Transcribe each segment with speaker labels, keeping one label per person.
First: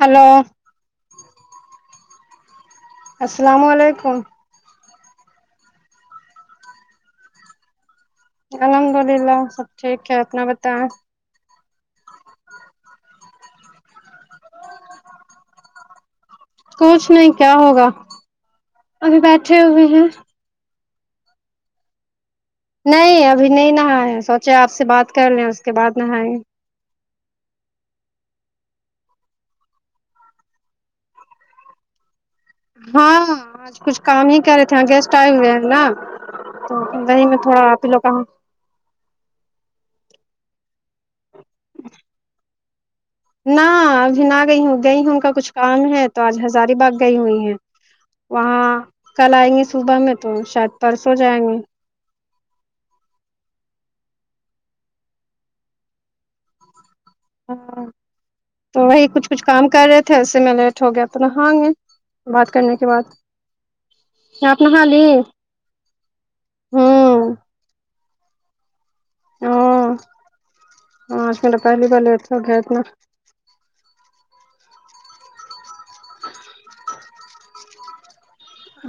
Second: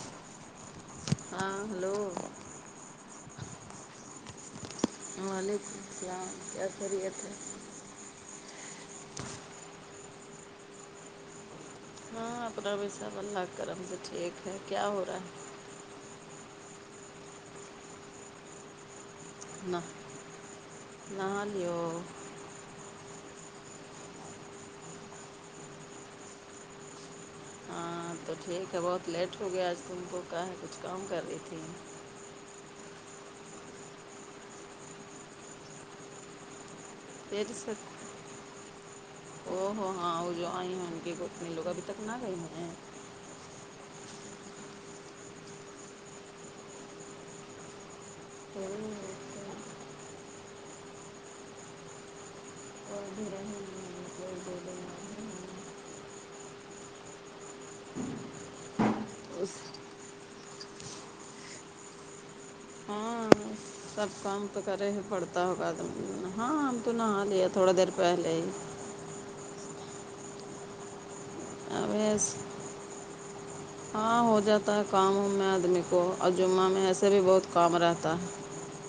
Speaker 1: Hello
Speaker 2: ہاں hello
Speaker 1: السلام علیکم
Speaker 2: وعلیکم السلام کیا خریت ہے
Speaker 1: الحمد للہ سب ٹھیک ہے اپنا بتائیں
Speaker 2: ہاں اپنا بھی صحب اللہ کرم سے ٹھیک ہے کیا ہو رہا ہے
Speaker 1: کوچھ نہیں کیا ہوگا ابھی بیٹھے ہوئے
Speaker 2: [inaudible]
Speaker 1: ہیں
Speaker 2: [unintelligible]
Speaker 1: نہیں ابھی نہیں نہاائے سوچے آپ سے بات کر لیں اس کے بعد نہائے
Speaker 2: ہاں تو ٹھیک ہے بہت لیٹ ہو گیا آج تم کو کہ ہے کچھ کام کر دی تھی
Speaker 1: ہاں آج کچھ کام ہی کر رہے تھے گیسٹ آئے ہوئے ہیں نا تو دی میں
Speaker 2: پھر
Speaker 1: تھوڑا
Speaker 2: سے
Speaker 1: پیلو کہوں
Speaker 2: او ہو ہاں وہ جو آئی ہیں ان کی لوگ ابھی تک نہ گئی میں
Speaker 1: نہ ابھی نہ گئی ہوں گئی ہوں ان کا کچھ کام ہے تو آج ہزاری باغ گئی ہوئی ہیں وہاں کل آئیں گے صبح میں تو شاید پرسوں جائیں گے ہاں تو وہی کچھ کچھ
Speaker 2: اس
Speaker 1: کام کر رہے تھے اسس میں لیٹ ہو گیا تو نہ گے بات کرنے کے بعد
Speaker 2: تب کام تو
Speaker 1: آپ نہا
Speaker 2: کرے ہی
Speaker 1: لی
Speaker 2: پڑتا ہوگا آدمی ہاں ہم تو نہا
Speaker 1: ہوں
Speaker 2: لیا تھوڑا دیر پہلے ہی اب
Speaker 1: [unintelligible]
Speaker 2: ہاں ہو جاتا ہے کام ہوں میں آدمی کو اور جمعہ میں ایسے بھی بہت کام رہتا ہے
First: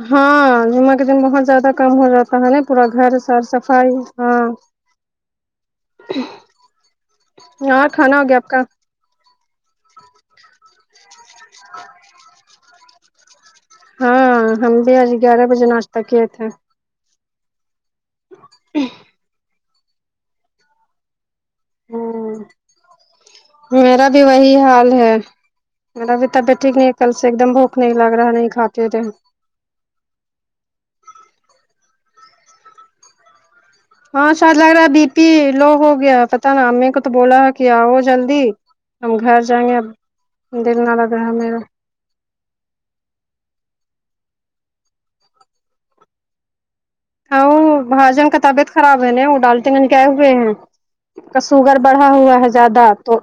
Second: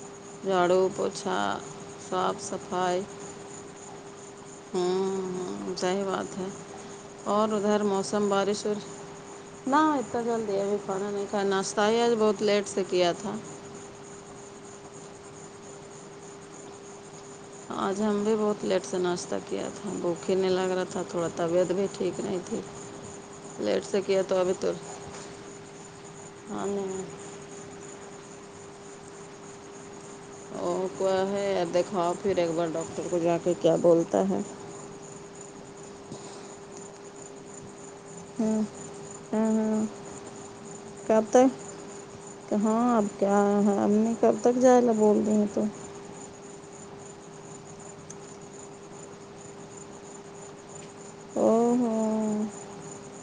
Speaker 1: ہاں
Speaker 2: جھاڑو
Speaker 1: جما کے دن
Speaker 2: پوچھا
Speaker 1: بہت زیادہ کم ہو جاتا
Speaker 2: صاف
Speaker 1: ہے نا پورا گھر صاف صفائی ہاں
Speaker 2: ہمم صحیح بات ہے اور ادھر
Speaker 1: ہاں کھانا ہو
Speaker 2: موسم
Speaker 1: گیا آپ کا
Speaker 2: بارش اور نہ اتنا جلدی ابھی پڑھا نہیں تھا ناشتہ ہیج بہت لیٹ سے کیا تھا
Speaker 1: ہاں ہم بھی آج گیارہ بجے ناچتا کےئے تھے
Speaker 2: آج ہم بھی بہت لیٹ سے ناشتہ کیا تھا بھوک ہی نہیں لگ رہا تھا تھوڑا طبیعت بھی ٹھیک نہیں تھی لیٹ سے
Speaker 1: میرا
Speaker 2: کیا
Speaker 1: بھی
Speaker 2: تو ابھی
Speaker 1: وہی
Speaker 2: تو
Speaker 1: حال ہے میرا بھی طبیعت ٹھیک نہیں کل سے ایک دم بھوک نہیں لگ رہا نہیں کھاتے رہے
Speaker 2: اور کوا ہے یا دکھاؤ پھر ایک بار ڈاکٹر کو جا کے پھر کیا بول
Speaker 1: ہاں شاید لگ رہا بی پی لو ہو گیا پتا نا امی کو تو بولا ہے کیا ہو جلد ی
Speaker 2: ہوں
Speaker 1: ہم گھر
Speaker 2: ہاں
Speaker 1: جائیں گے
Speaker 2: ہاں
Speaker 1: اب دل نہ لگ
Speaker 2: کب
Speaker 1: رہا ہمیںا
Speaker 2: تک کہ ہاں اپ کیا ہے ا نے کب تک جائے لا بول رہی ہیں تو
Speaker 1: ہاں وہ بھائی جان کا طبیعت خراب ہے نا وہ ڈالتے ہیں کیا ہوئے ہیں کا
Speaker 2: او
Speaker 1: سوگر بڑھا ہوا
Speaker 2: ہو
Speaker 1: ہے زیادہ تو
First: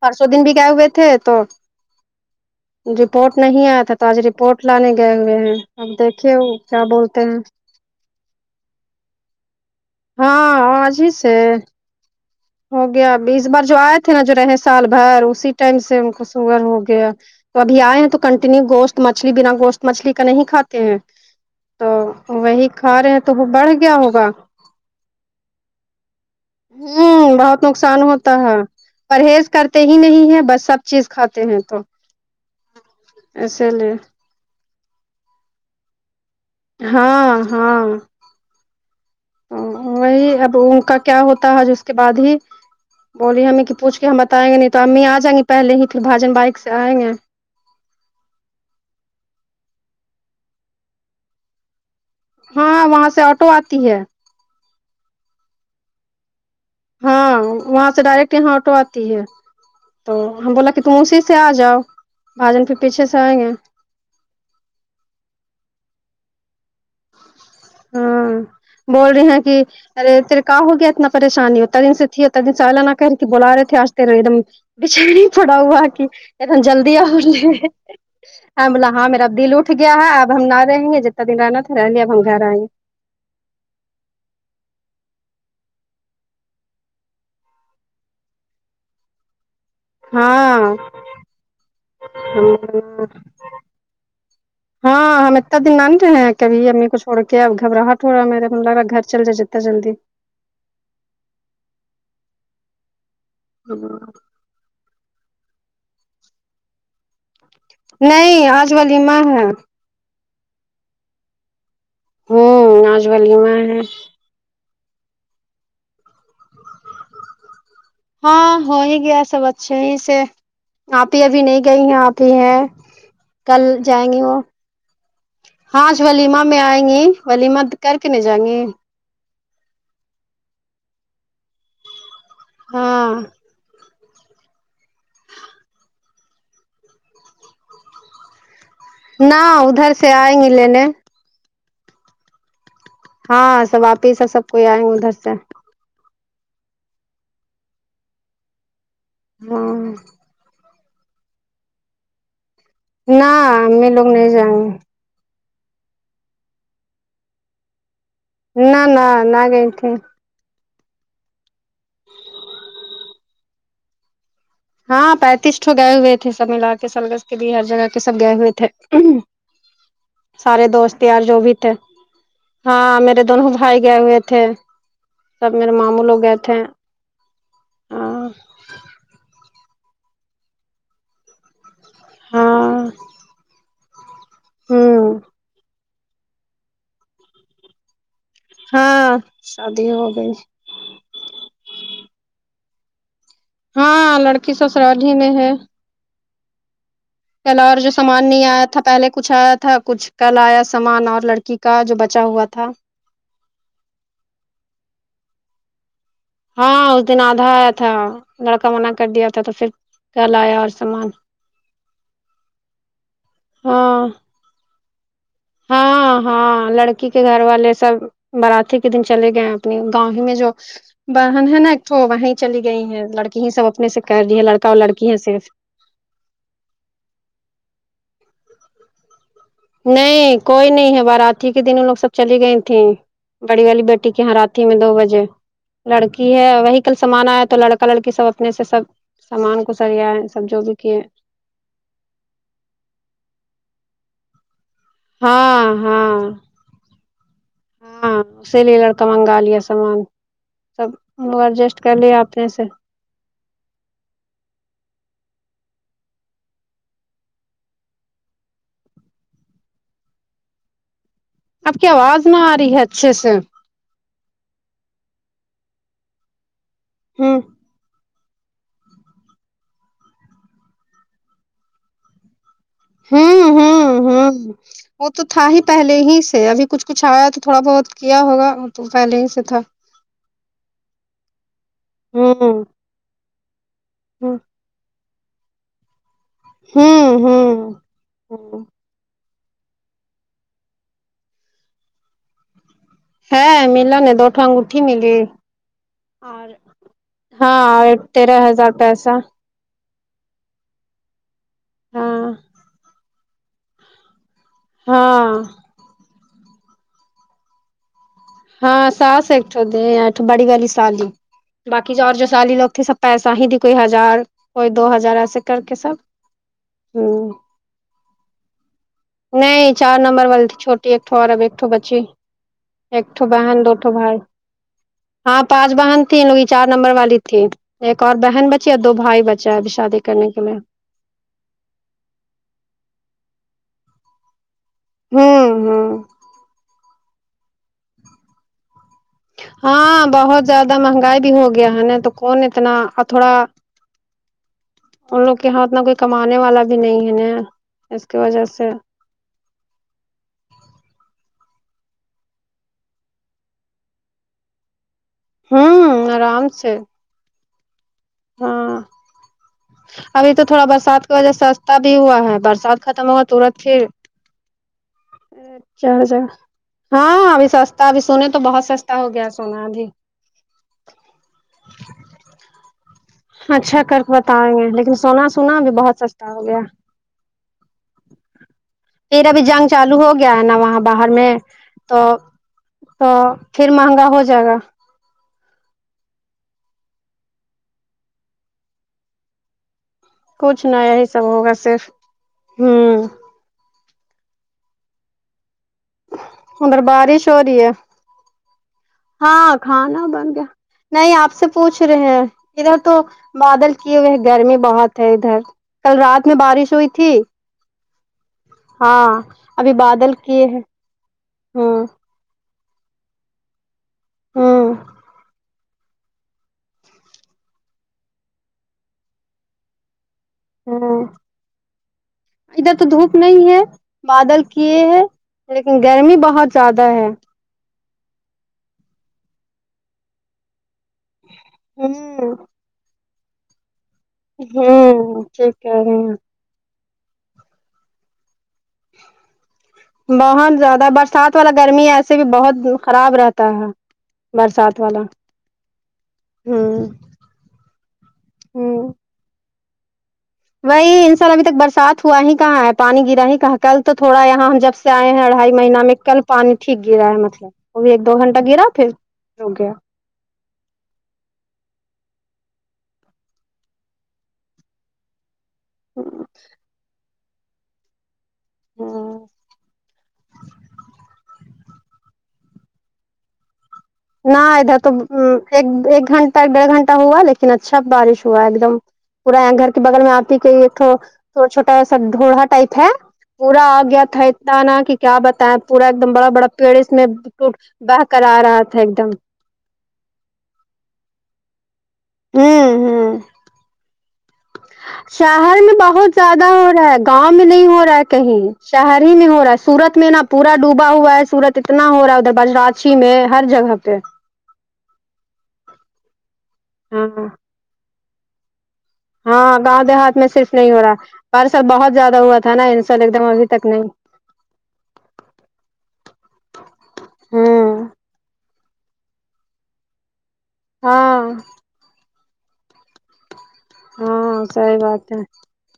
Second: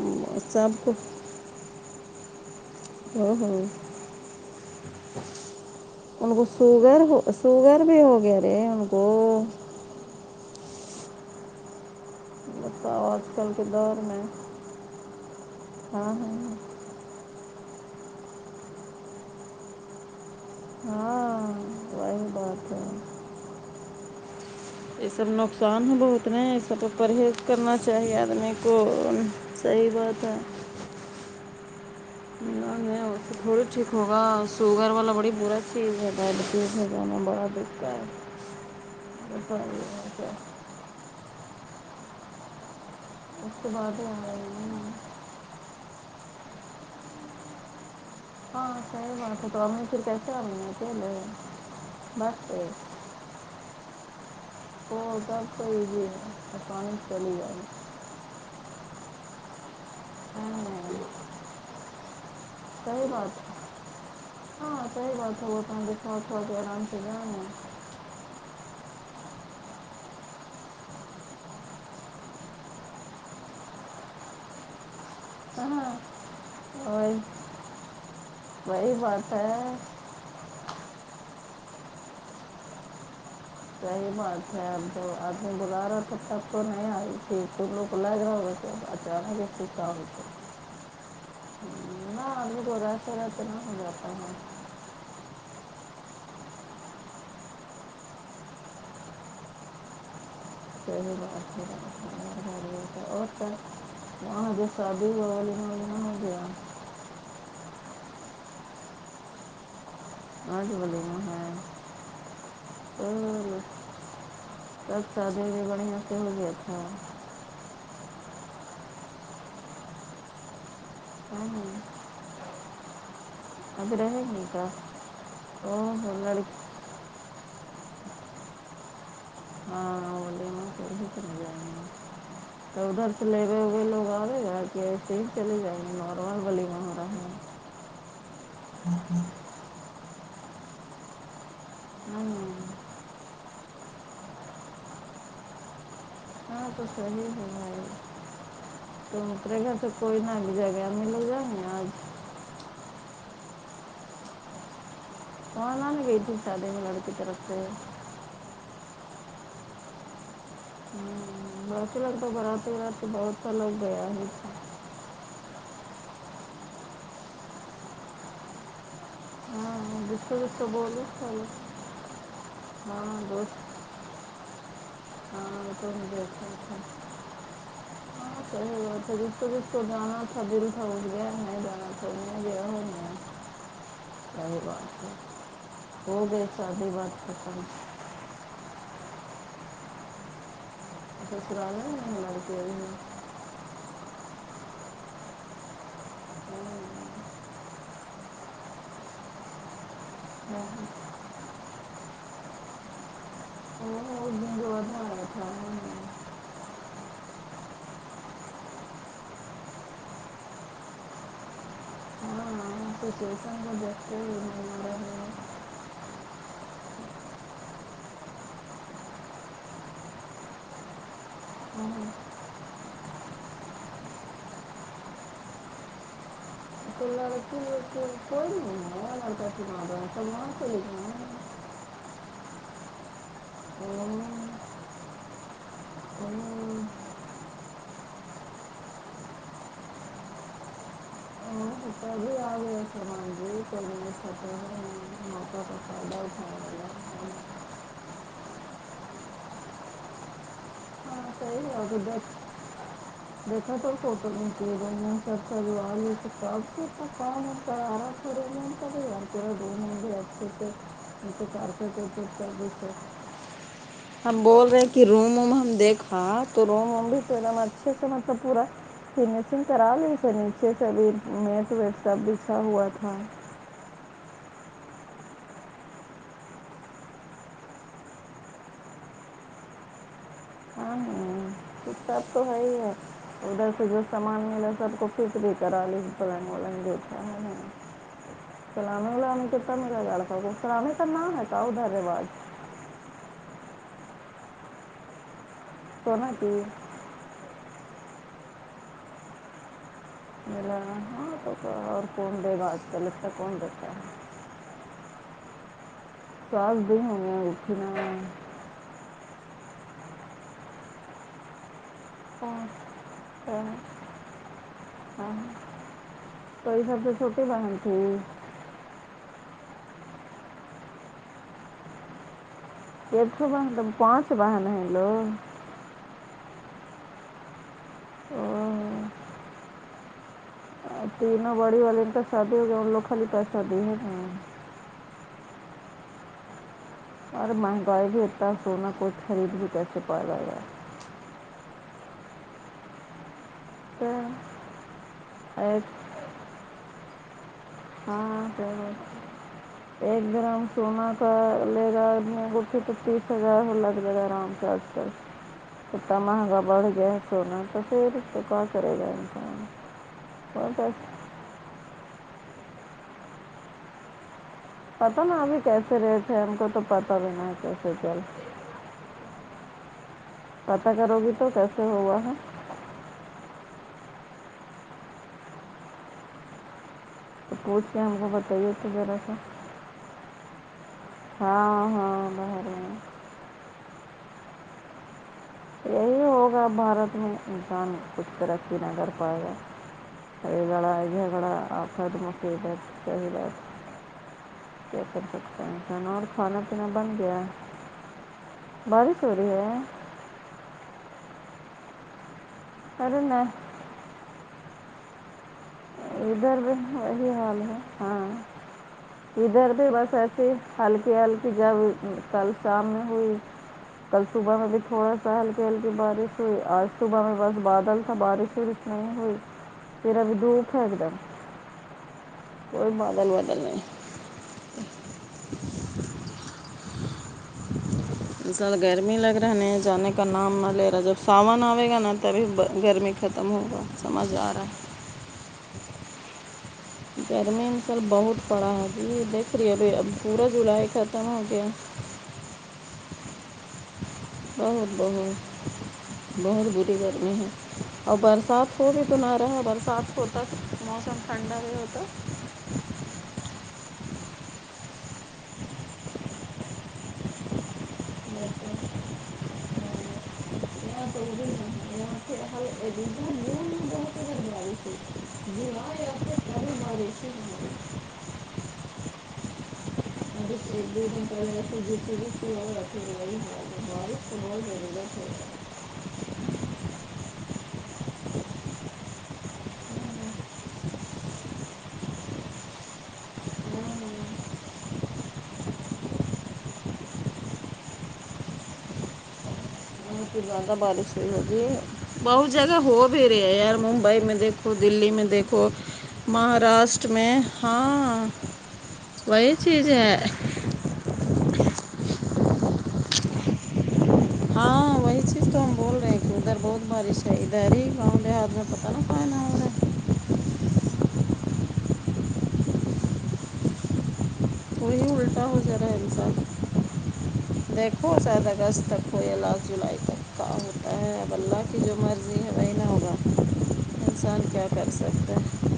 Speaker 1: پرسوں دن بھی گئے
Speaker 2: سب
Speaker 1: ہوئے
Speaker 2: کو
Speaker 1: تھے تو رپورٹ
Speaker 2: او ہو
Speaker 1: نہیں آیا تھا تو آج رپورٹ لانے گئے ہوئے ہیں اب دیکھیے وہ کیا بولتے ہیں
Speaker 2: سب بھی ہو گیا رے ان کو
Speaker 1: ہاں آج ہی سے ہو
Speaker 2: بتاؤ
Speaker 1: گیا
Speaker 2: آج
Speaker 1: اب اس
Speaker 2: کل کے
Speaker 1: بار جو آئے
Speaker 2: دور
Speaker 1: تھے نا
Speaker 2: میں
Speaker 1: جو رہے سال بھر اسی ٹائم سے ان
Speaker 2: ہاں
Speaker 1: کو
Speaker 2: ہاں
Speaker 1: سگر ہو گیا تو ابھی آئے نا تو کنٹینیو گوشت مچھلی بنا گوشت مچھلی کا نہیں کھاتا ہیں
Speaker 2: ہاں
Speaker 1: تو وہی
Speaker 2: بات ہے
Speaker 1: کھا رہے ہیں تو وہ بڑھ گیا ہوگا
Speaker 2: یہ سب نقصان ہے بہت اتنے سب کو
Speaker 1: ہوں
Speaker 2: پرہیز
Speaker 1: بہت
Speaker 2: کرنا
Speaker 1: نقصان
Speaker 2: چاہیے
Speaker 1: ہوتا
Speaker 2: آدمی
Speaker 1: ہے
Speaker 2: کو
Speaker 1: پرہیز کرتے
Speaker 2: صحیح
Speaker 1: ہی
Speaker 2: بات
Speaker 1: نہیں
Speaker 2: ہے
Speaker 1: بس سب چیز کھاتے ہیں تو
Speaker 2: تو تھوڑی
Speaker 1: اسی
Speaker 2: ٹھیک
Speaker 1: لیے
Speaker 2: ہوگا شوگر والا بڑی برا چیز ہے بڈ دیر میں جانا
Speaker 1: ہاں
Speaker 2: بڑا
Speaker 1: ہاں
Speaker 2: دچتا ہے
Speaker 1: وہی اب ان کا کیا ہوتا ہے ج اس کے بعد ہی بولی
Speaker 2: اس
Speaker 1: ہممی کی پوھ
Speaker 2: بعد
Speaker 1: کے ہم بتائیں گے نہیں تو امی آ جائیں گی پہل ہی پھر بھجن بائک سے آئیں گے
Speaker 2: ہاں صحیح بات ہے تو امی پھر کیسا [unintelligible] ے
Speaker 1: ہاں وہاں سے آٹو آتی ہے
Speaker 2: ہو سب ہوحی ہے
Speaker 1: ہاں وہاں سے ڈائریکٹ یہاں آٹو آتی ہے تو ہم بولا کہ تم اسی سے آ جاؤ بھاجن پھر
Speaker 2: صحیح
Speaker 1: پیچھے سے آئیں
Speaker 2: بات
Speaker 1: گے
Speaker 2: ہے ہاں صحیح بات ہے وہ تو سات آرام سے
Speaker 1: ہاں بول رہی ہیں کہ ارے تیرے کہ ہو گیا اتنا پریشانی اتتا دن سے تھی اتنا دن سالانہ کہ کے بلا رہے تھے آج تیرے ایک دم [inaudible] پڑا ہوا
Speaker 2: ہاں
Speaker 1: کہ اتن جلدی
Speaker 2: وہی
Speaker 1: آؤے بولا
Speaker 2: وہی
Speaker 1: ہاں میرا
Speaker 2: بات
Speaker 1: دل اٹھ
Speaker 2: ہے
Speaker 1: گیا ہے اب ہم نہ رہیں گے جتنا دن رہنا تھا رہے اب ہم گھر آئیں گے
Speaker 2: صحیح بات ہے اب تو آدمی بلا رہا تھا تب تو نہیں آئی تھی تم لوگ لے جاؤ گے
Speaker 1: ہاں
Speaker 2: [unintelligible] نہ آدمی کو رہتے رہتے کا ہوتا
Speaker 1: ہاں ہم اتنا دن نہ رہے ہیں کبھی امی کو چھڑ کے اب گھبراہٹ ہو رہا ہے میرے م لگ رہا گھر چل جائے اتنا جلدی
Speaker 2: صحیح بات ہے ج اور س
Speaker 1: ا [unintelligible]
Speaker 2: وہاں جو شادی ہوگ لین والین ہو گیا
Speaker 1: نہیں آج ولیمہ ہے
Speaker 2: آج ولیمہ ہے
Speaker 1: ہوں آج
Speaker 2: تو
Speaker 1: ولیمہ ہے
Speaker 2: سب سادی بڑھیا سے ہو گیا تھا
Speaker 1: ہاں ہو ہی گیا سب اچھے ہی سے آپ ہی ابھی
Speaker 2: ہے
Speaker 1: نہیں
Speaker 2: نا
Speaker 1: گئی ہیں آپ ہی ہیں کل
Speaker 2: اب
Speaker 1: جائیں گے
Speaker 2: رہے
Speaker 1: وہ
Speaker 2: گی کا
Speaker 1: ہاں
Speaker 2: اوہ
Speaker 1: ولیما میں
Speaker 2: لڑکی
Speaker 1: آئیں گے ولیمہ کر کے نہیں جائیں گی
Speaker 2: ہاں ولیمہ کرکے جائیں گے تو ادھر
Speaker 1: ہاں
Speaker 2: سے لے لوگ آ رہے ہیں کی ایسے ہی چلیے جائے گے نارمل ولیمہ ہو رہا ہے
Speaker 1: نہ ادھر سے آئیں گی لینے
Speaker 2: [inaudible]
Speaker 1: ہاں سب آپی ہیس سب کوئی آئے گے ادھر سے
Speaker 2: ہاں تو صحیح ہے تم اترے
Speaker 1: ہاں
Speaker 2: گھر سے کوئی نہ جگہ ملے جائیں آج
Speaker 1: نہ میں لوگ نہیں جائیں گے
Speaker 2: [unintelligible]
Speaker 1: نہ نہ نہ گئی تھیں
Speaker 2: برق لگتا برات برات بہت سا لو گیا ہے
Speaker 1: ہاں پینتیسٹو گئے ہوئے تھے سب ملا کے سلگز کے بھی ہر جگہ کے سب گئے ہوئے تھے
Speaker 2: ہاں جس کو جس
Speaker 1: سارے
Speaker 2: کو
Speaker 1: دوست
Speaker 2: بولو
Speaker 1: یار جو
Speaker 2: چلو
Speaker 1: بھی تھے ہاں میرے دونوں بھائی گئے ہوئے تھے سب میرے
Speaker 2: ہاں تو
Speaker 1: ماموں لوگ گئے
Speaker 2: دیکھا
Speaker 1: تھے
Speaker 2: تھا
Speaker 1: ہاں
Speaker 2: صحیح بات جس کو جانا تھا دل تھا وہ گیا ناں تو بیا
Speaker 1: ہاں
Speaker 2: ہو بات
Speaker 1: ہوں
Speaker 2: ہو گئی سادی بات ختم
Speaker 1: ہاں شادی ہوگئی
Speaker 2: سسرال کے
Speaker 1: ہاں لڑکی سب سسرال ہی میں ہے
Speaker 2: ہوں
Speaker 1: کل اور جو سامان نہیں آیا تھا پہلے کچھ آیا تھا کچھ کل
Speaker 2: میں
Speaker 1: آیا سامان اور لڑکی کا جو بچا ہوا تھا
Speaker 2: [unintelligible] [unintelligible]
Speaker 1: ہاں اس دن آدھا آیا تھا لڑکا منع کر دیا تھا تو پھر کیا لایا اور سامان ہاں
Speaker 2: [unintelligible] ہے
Speaker 1: ہاں ہاں لڑکی کے گھر والے سب باراتی کے دن چلے گئے ہیں اپنی گاؤں ہی میں جو بن ہے نا ایک تو
Speaker 2: ہاں
Speaker 1: وہیں چلی گئی ہے لڑکی ہی سب اپنے سے کر رہی ہے لڑکا اور لڑکی ہے صرف
Speaker 2: [unintelligible] بہن سب
Speaker 1: نہیں
Speaker 2: وہاں
Speaker 1: کوئی
Speaker 2: چلے
Speaker 1: نہیں ہے بارات ہی
Speaker 2: گئے
Speaker 1: کے دن وہ لوگ سب چلی گئی تھیں بڑی والی بیٹی کے یہاں راتھی میں دو بجے لڑکی ہے وہی کل سامان آ ہے تو لڑکا لڑکی سب اپنے سے سب سامان کو سریا ہے سب جو بھی کیے ہیں
Speaker 2: [unintelligible]
Speaker 1: ہاں
Speaker 2: کا
Speaker 1: ہاں
Speaker 2: فائدہ اٹھایا گیا
Speaker 1: ہاں اسی لیے لڑکا منگا لیا سامان سب
Speaker 2: ہاں صحیح ہے
Speaker 1: ایڈجسٹ کر
Speaker 2: اگر
Speaker 1: لیا
Speaker 2: دیکھ
Speaker 1: آپے سے
Speaker 2: [unintelligible] [unintelligible]
Speaker 1: آپ کی
Speaker 2: کارپیٹ
Speaker 1: آواز
Speaker 2: وارپیٹ
Speaker 1: نہ
Speaker 2: کر
Speaker 1: آ
Speaker 2: دو
Speaker 1: رہی ہے
Speaker 2: سر
Speaker 1: اچھے سے
Speaker 2: ہم بول رہے ہیں کہ روم ووم ہم دیکھوا تو روم ووم بھی تو
Speaker 1: ہوں
Speaker 2: ایک دم اچھے سے پورا فنشنگ کرالیے شاید نیچے سے بھی نیٹ ویٹ سب ہوا تھا ہاں
Speaker 1: ہوں ہوں ہوں وہ تو تھا ہی پہلے ہی سے ابھی کچھ کچھ آیا تو تھوڑا بہت کیا ہوگا وہ تو پہلے ہی سے تھا
Speaker 2: ہاں سب
Speaker 1: ہوں
Speaker 2: تو ہے ہی ہے ادھر سے جو
Speaker 1: ہوں
Speaker 2: سامان ملا سب کو فٹ بھی کرا لی پلنگ ولنگ جو
Speaker 1: ہوں
Speaker 2: تھا
Speaker 1: ہوں ہوں۔
Speaker 2: سلام وانامتا میرا گال سگ سلاانے تو نہ ہے کیاا ادھر رواج [unintelligible]
Speaker 1: ہاں میل نہیں دوٹاگ اٹھی ملیے
Speaker 2: سونا کی
Speaker 1: [unintelligible] ہاں تیرہ ہزار پیسہ ہاں
Speaker 2: کون دیگا اج کل اتنا کون دیگا
Speaker 1: ہاں
Speaker 2: ساس [unintelligible]
Speaker 1: ہاں ساس ایکٹھ ہو دٹ بڑی والی سالی باقی جو اور جو سالی
Speaker 2: ہاں،
Speaker 1: لوگ تھے سب پیسہ ہی دی
Speaker 2: ہاں،
Speaker 1: کوئی ہزار کوئی دو ہزار ایسے کر کے سب
Speaker 2: توئی سب سے
Speaker 1: ہوں
Speaker 2: چھوٹی بہن تھی
Speaker 1: نہیں چار نمبر والی تھی چھوٹی ایکٹھو اور ایکٹو بچی ایکٹو
Speaker 2: ایک تو
Speaker 1: بہن
Speaker 2: تو
Speaker 1: دوٹو بھائی
Speaker 2: پانچ بہن ہیں ان
Speaker 1: ہاں
Speaker 2: لوگ
Speaker 1: پانچ بہن تھی ہوئی چار نمبر والی تھی ایک اور بہن بچی اور
Speaker 2: اوہ،
Speaker 1: دو بھائی بچے شید شادی کرنے کے لیے
Speaker 2: تینوں بڑی والے تو شادی ہوگیا ان لوگ خالی پیسادی ہے نا
Speaker 1: ہوں ہوں
Speaker 2: اور مہنگائی بھی ہوتا ہے سونا کو
Speaker 1: ہاں بہت زیادہ مہنگائی بھی ہو گیا ہے نا تو کون اتنا تھوڑا
Speaker 2: تو
Speaker 1: ان لوگ کے یہاں اتنا
Speaker 2: ایک
Speaker 1: کوئی کمانے والا بھی نہیں ہے نا اس کی وجہ
Speaker 2: ہاں
Speaker 1: سے
Speaker 2: تو ایک گرام سونا کا لے گا پھر تو تیس ہزار لگ جائے گا آرام سے اج کل
Speaker 1: ہوں
Speaker 2: کتہ
Speaker 1: آرام
Speaker 2: مہنگا
Speaker 1: سے
Speaker 2: بڑھ گیا سونا تو پھر تو کا
Speaker 1: ہاں
Speaker 2: کرے گا انسان کون ساس
Speaker 1: [unintelligible] تا بھی ہوا ہے برسات ختم ہوا ترت پھر
Speaker 2: پتہ نا ابھی
Speaker 1: اچھا
Speaker 2: کیسے
Speaker 1: اھا
Speaker 2: ریٹ ہے ہم کو تو پتہ
Speaker 1: ہاں
Speaker 2: بھی
Speaker 1: ابھی
Speaker 2: نہیں
Speaker 1: سستا
Speaker 2: کیسے
Speaker 1: ابھی
Speaker 2: چل
Speaker 1: سنے تو بہت سستا ہو گیا سونا ابھی
Speaker 2: پتا کرو گی تو کیسے ہوا ہے
Speaker 1: اچھا کر کے بتائیں گے لیکن سونا سونا ابھی بہت سستا ہو گیا
Speaker 2: تو پوچھ کے ہم کو بتائیے تو ذرا
Speaker 1: پھر
Speaker 2: سا
Speaker 1: ابھی جنگ چالو ہو گیا ہے نا وہاں باہر میں
Speaker 2: ہاں
Speaker 1: تو
Speaker 2: ہاں باہر میں
Speaker 1: تو پھر مہنگا ہو جائے گا
Speaker 2: یہی ہوگا بھارت میں انسان کچھ ترقی نہ کر پائے گا وہی
Speaker 1: کچھ نہ یہی
Speaker 2: لڑائی
Speaker 1: سب
Speaker 2: جھگڑا
Speaker 1: ہوگا صرف
Speaker 2: افت
Speaker 1: ہوں
Speaker 2: مصیبت یہی رہے کیا کر سکتے ہیں اور کھانا
Speaker 1: ادھر
Speaker 2: پینا بن
Speaker 1: بارش ہو
Speaker 2: گیا
Speaker 1: رہی ہے
Speaker 2: بارش ہو رہی
Speaker 1: ہاں
Speaker 2: ہے
Speaker 1: کھانا بن گیا نہیں آپ سے پوچھ رہے ہیں ادھر تو
Speaker 2: ارے نہیں
Speaker 1: بادل کیے ہوئے گرمی بہت ہے ادھر کل رات میں
Speaker 2: ادھر بھی
Speaker 1: بارش ہوئی تھی
Speaker 2: وہی حال ہے ہاں
Speaker 1: ہاں
Speaker 2: ادھر
Speaker 1: ابھی
Speaker 2: بھی
Speaker 1: بادل
Speaker 2: بس
Speaker 1: کیے
Speaker 2: ایسی
Speaker 1: ہیں
Speaker 2: ہلکی ہلکی جب
Speaker 1: ہوں
Speaker 2: کل شام میں ہوئی کل صبح میں
Speaker 1: ہوں
Speaker 2: بھی تھوڑا سا ہل ہلکی بارش ہوئی آج صبح میں بس بادل تھا بارش وارش نہیں ہوئی پھر ابھی دھوپ ہے ایک
Speaker 1: ہمم
Speaker 2: دم
Speaker 1: ادھر تو
Speaker 2: کوئی
Speaker 1: دھوپ
Speaker 2: بادل
Speaker 1: نہیں
Speaker 2: وادل
Speaker 1: ہے بادل کیے ہیں لیکن گرمی بہت زیادہ ہے
Speaker 2: اس سال گرمی لگ رہا نہیں جانے کا نام نہ لے رہا جب ساون آوے گا نا
Speaker 1: ہوں
Speaker 2: تبھی گرمی ختم ہوگا سمجھ آ رہا ہے
Speaker 1: ہمم ٹھیک کر رہی ہیں
Speaker 2: گرمی ان کل بہت پڑا ہے ابھی دیکھ رہی ہے ابھی اب پورا جولائی ختم ہو گیا
Speaker 1: سے بھی بہت دن خراب رہتا ہے برسات
Speaker 2: بہت
Speaker 1: والا
Speaker 2: بہت بہت
Speaker 1: ہوں
Speaker 2: بری گرمی ہے اور برسات کو
Speaker 1: ہوں
Speaker 2: بھی تونا رہا برسات کو
Speaker 1: وہی ان شاء اللہ ابھی تک برسات ہوا ہی کہاں ہے پانی گرا ہی کہاں کل تو تھوڑا یہاں ہم جب سے آئے ہیں اڑھائی مہیینہ میں کل پانی ٹھیک گرا ہے مطلب وہ بھی ایک دو گھنٹہ گرا پھر رک گیا
Speaker 2: [inaudible] [inaudible]
Speaker 1: ہاں
Speaker 2: [inaudible]
Speaker 1: نہ ادھر تو ایک ایک گھنٹہ ڈیڑھ گھنٹہ ہوا لیکن اچھا بارش ہوا ایک دم پورا یہاں گھر کے بغل میں آپ کے کوئی ایک چھوٹا سا ڈھوڑا ٹائپ ہے پورا آگیا تھا اتتا نا کی کیا بتا ئیں یں پورا ایک دم بڑا بڑا پیڑ اس میں بہے کر آ رہا تھا ایک دم
Speaker 2: بہت ہی زیادہ بارش ہوئی ہوگی بہت جگہ
Speaker 1: ہوں
Speaker 2: ہو
Speaker 1: ہوں
Speaker 2: بھی رہی ہے یار ممبئی میں دیکھ
Speaker 1: شہر میں بہت زیادہ ہو رہا ہے
Speaker 2: مہاراشٹر
Speaker 1: گاؤں میں نہیں ہو رہا ہے
Speaker 2: ہاں
Speaker 1: کہیں شہر ہی میں ہو رہا
Speaker 2: وہی
Speaker 1: ہے
Speaker 2: چیز
Speaker 1: سورت میں
Speaker 2: ہے
Speaker 1: نہ پورا ڈوبا ہوا ہے سورت اتنا ہو رہا ہے ادھر بجراچی میں ہر جگہ پے
Speaker 2: ہاں وہی چیز تو ہم بول رہے ہیں کی ادھر بہت بارش
Speaker 1: ہاں
Speaker 2: ہے ادھر ہی میں پتہ نا
Speaker 1: ہاں گاؤں دیہات میں صرف نہیں ہو رہا پر سال بہت زیادہ ہوا تھا نہ ان سال ایک دم ابھی تک نہیں
Speaker 2: وہی الٹا ہو جا رہا ہے انسان
Speaker 1: ہوں
Speaker 2: دیکھو ساید اگست تک ہویا لاسٹ جولائی تک کا ہوتا ہے
Speaker 1: ہاں
Speaker 2: اب اللہ کی جو مرضی ہے وہی نہ ہوگا انسان
Speaker 1: ہاں
Speaker 2: کیا
Speaker 1: صحیح
Speaker 2: کر
Speaker 1: بات
Speaker 2: سکتا ہے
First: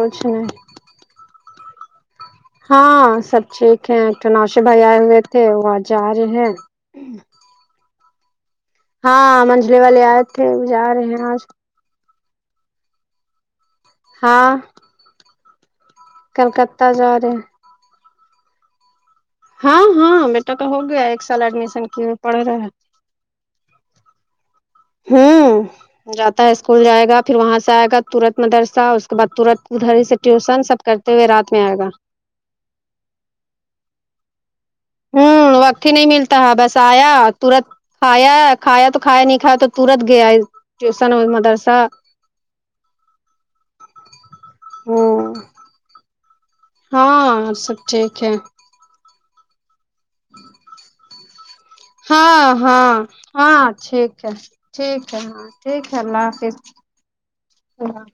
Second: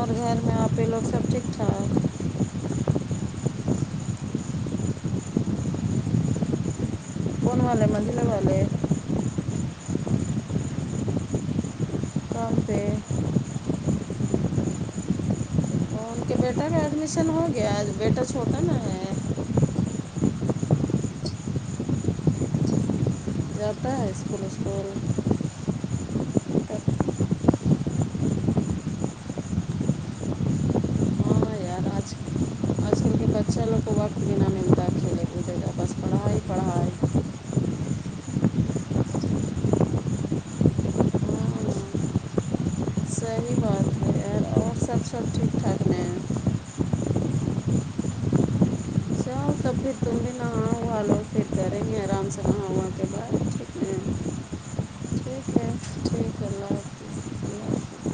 Speaker 2: اور گھر
Speaker 1: نہیں
Speaker 2: میں آپ پے لوگ سب ٹھیک ٹھاک
Speaker 1: ہاں سب ٹھیک ہیں تو نوشے بھا ئی آۓ ہوئے تھے وہ آ ج جا رہے ہیں
Speaker 2: کون والے منجلیں والے
Speaker 1: ہاں منجلے والے آئے تھے وہ جا رہے ہیں آج
Speaker 2: تون پے
Speaker 1: ہاں
Speaker 2: ان کے بیٹا کا
Speaker 1: کلکتہ جا
Speaker 2: ایڈمیشن
Speaker 1: رہے ہیں
Speaker 2: ہو گیا بیٹا چھوٹا نہ ہے
Speaker 1: ہاں ہاں بیٹا تو ہو گیا ایک سال ایڈمیشن کی ہوئے پڑھے رہے
Speaker 2: جیاتا ہیں ہے اسکول اسکول
Speaker 1: ہوں جاتا ہے اسکول
Speaker 2: تک۔
Speaker 1: جائے گا پھر وہاں سے آئے گا تورنت مدرسہ اس کے بعد تورنت ادھر سے ٹیوشن سب کرتے ہوئے رات
Speaker 2: ہاں
Speaker 1: میں آئے گا
Speaker 2: اچھا لگا
Speaker 1: ہمم وقت ہی نہیں ملتا
Speaker 2: پڑھائی
Speaker 1: ہے بس
Speaker 2: پڑھائی
Speaker 1: آیا تورنت کھایا کھایا تو کھایا نہیں کھیا تو تورنت گیا ٹیوشن مدرسہ
Speaker 2: ہاں صحیح بات ہے ہے اور سب سے
Speaker 1: ہوں
Speaker 2: ٹھیک ٹھاک نہیں ہے
Speaker 1: ہاں سب ٹھیک ہے
Speaker 2: ہاں سبھی تم بھی نہاؤ بھلو پھر کریں گے آرام سے
Speaker 1: ہاں
Speaker 2: وہاں
Speaker 1: ہاں
Speaker 2: وہاں کے بعد ٹھیک ہے ٹھیک ٹھیک ہے ٹھیک ہے اللہ حافظ
Speaker 1: اللہ